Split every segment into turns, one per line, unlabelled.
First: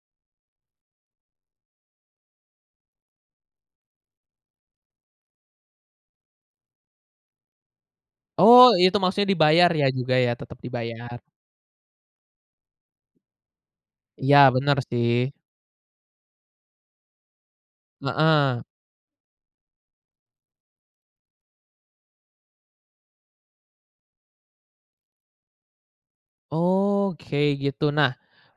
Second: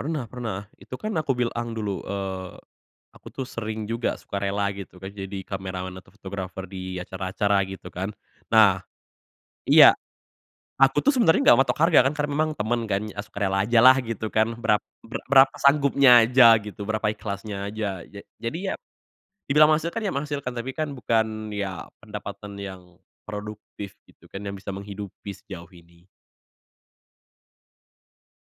Pernah pernah. Itu kan aku bilang dulu, eee, aku tuh sering juga sukarela gitu kan, jadi kameraman atau fotografer di acara-acara gitu kan.
Oh
Nah
itu maksudnya dibayar ya,
iya
juga ya, tetap
aku tuh
dibayar.
sebenernya enggak matok harga kan, karena memang temen kan, ah, sukarela aja lah gitu
Iya
kan
bener
berap ber
sih.
berapa sanggupnya aja gitu, berapa ikhlasnya aja. Ja
Heeh.
jadi, ya dibilang menghasilkan ya menghasilkan, tapi kan bukan, ya pendapatan yang produktif gitu kan yang bisa menghidupi sejauh ini.
Oke gitu. Nah,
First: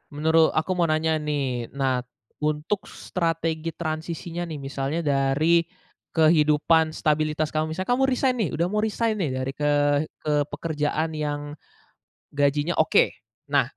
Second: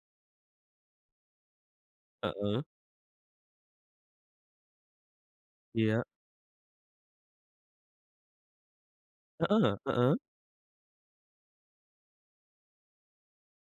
menuru aku mau nanya nih. Nah,
Heeh.
untuk strategi transisinya nih, misalnya dari
Iya.
kehidupan stabilitas kamu, misalnya kamu resign nih udah mau resign nih dari ke
Heeh heeh.
ke pekerjaan yang gajinya oke. Nah,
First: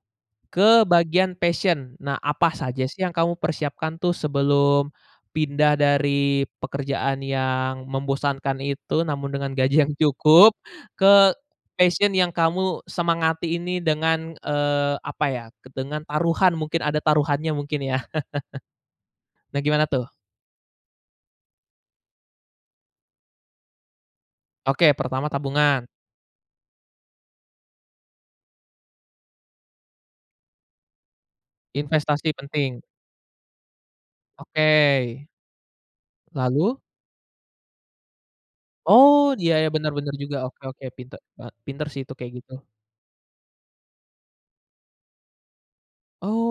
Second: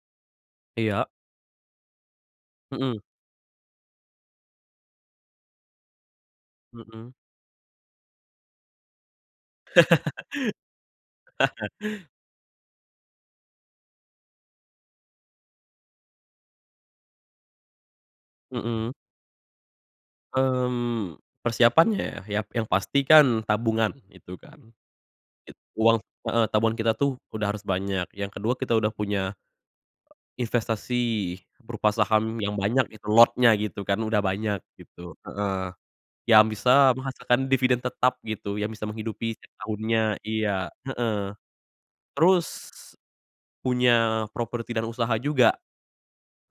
ke
Iya.
bagian passion nah apa saja
Hmm.
sih yang kamu persiapkan tuh sebelum pindah dari
Mhm.
pekerjaan yang membosankan itu namun dengan gaji yang cukup ke passion yang kamu semangati ini dengan, eee, apa ya keb dengan taruhan mungkin ada taruhannya mungkin ya.
Mhm.
Bagaimana tuh?
Mmm, persiapannya ya, yang pasti kan tabungan gitu kan.
Oke, pertama
Git
tabungan.
uang heeh tabungan kita tuh udah harus banyak, yang ke-2 kita udah punya investasi berupa
Investasi
saham yang
penting.
banyak lotnya gitu kan udah banyak gitu
Oke.
heeh. Yang
Lalu?
bisa menghasilkan dividen tetap gitu, yang bisa
Oh
menghidupi setiap
dia ya bener-bener
tahunnya
juga oke
iya,
oke pinter
heeh.
ba pinter sih itu kayak
Terus
gitu.
punya properti dan usaha juga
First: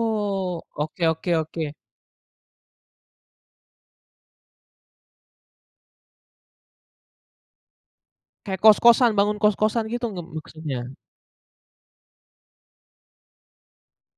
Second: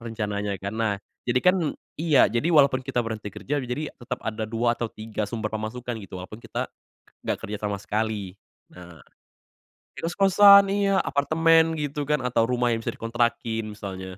rencananya kan. Nah,
oke oke
jadi kan
oke.
iya jadi walaupun kita berhenti kerja, jadi tetep ada 2 atau 3 sumber pemasukan gitu, walaupun kita enggak kerja sama sekali.
Kayak
Nah,
kos-kosan bangun kos-kosan gitu g m
kos-kosan
maksudnya.
iya apartemen gitu kan, atau rumah yang bisa dikontrakin misalnya.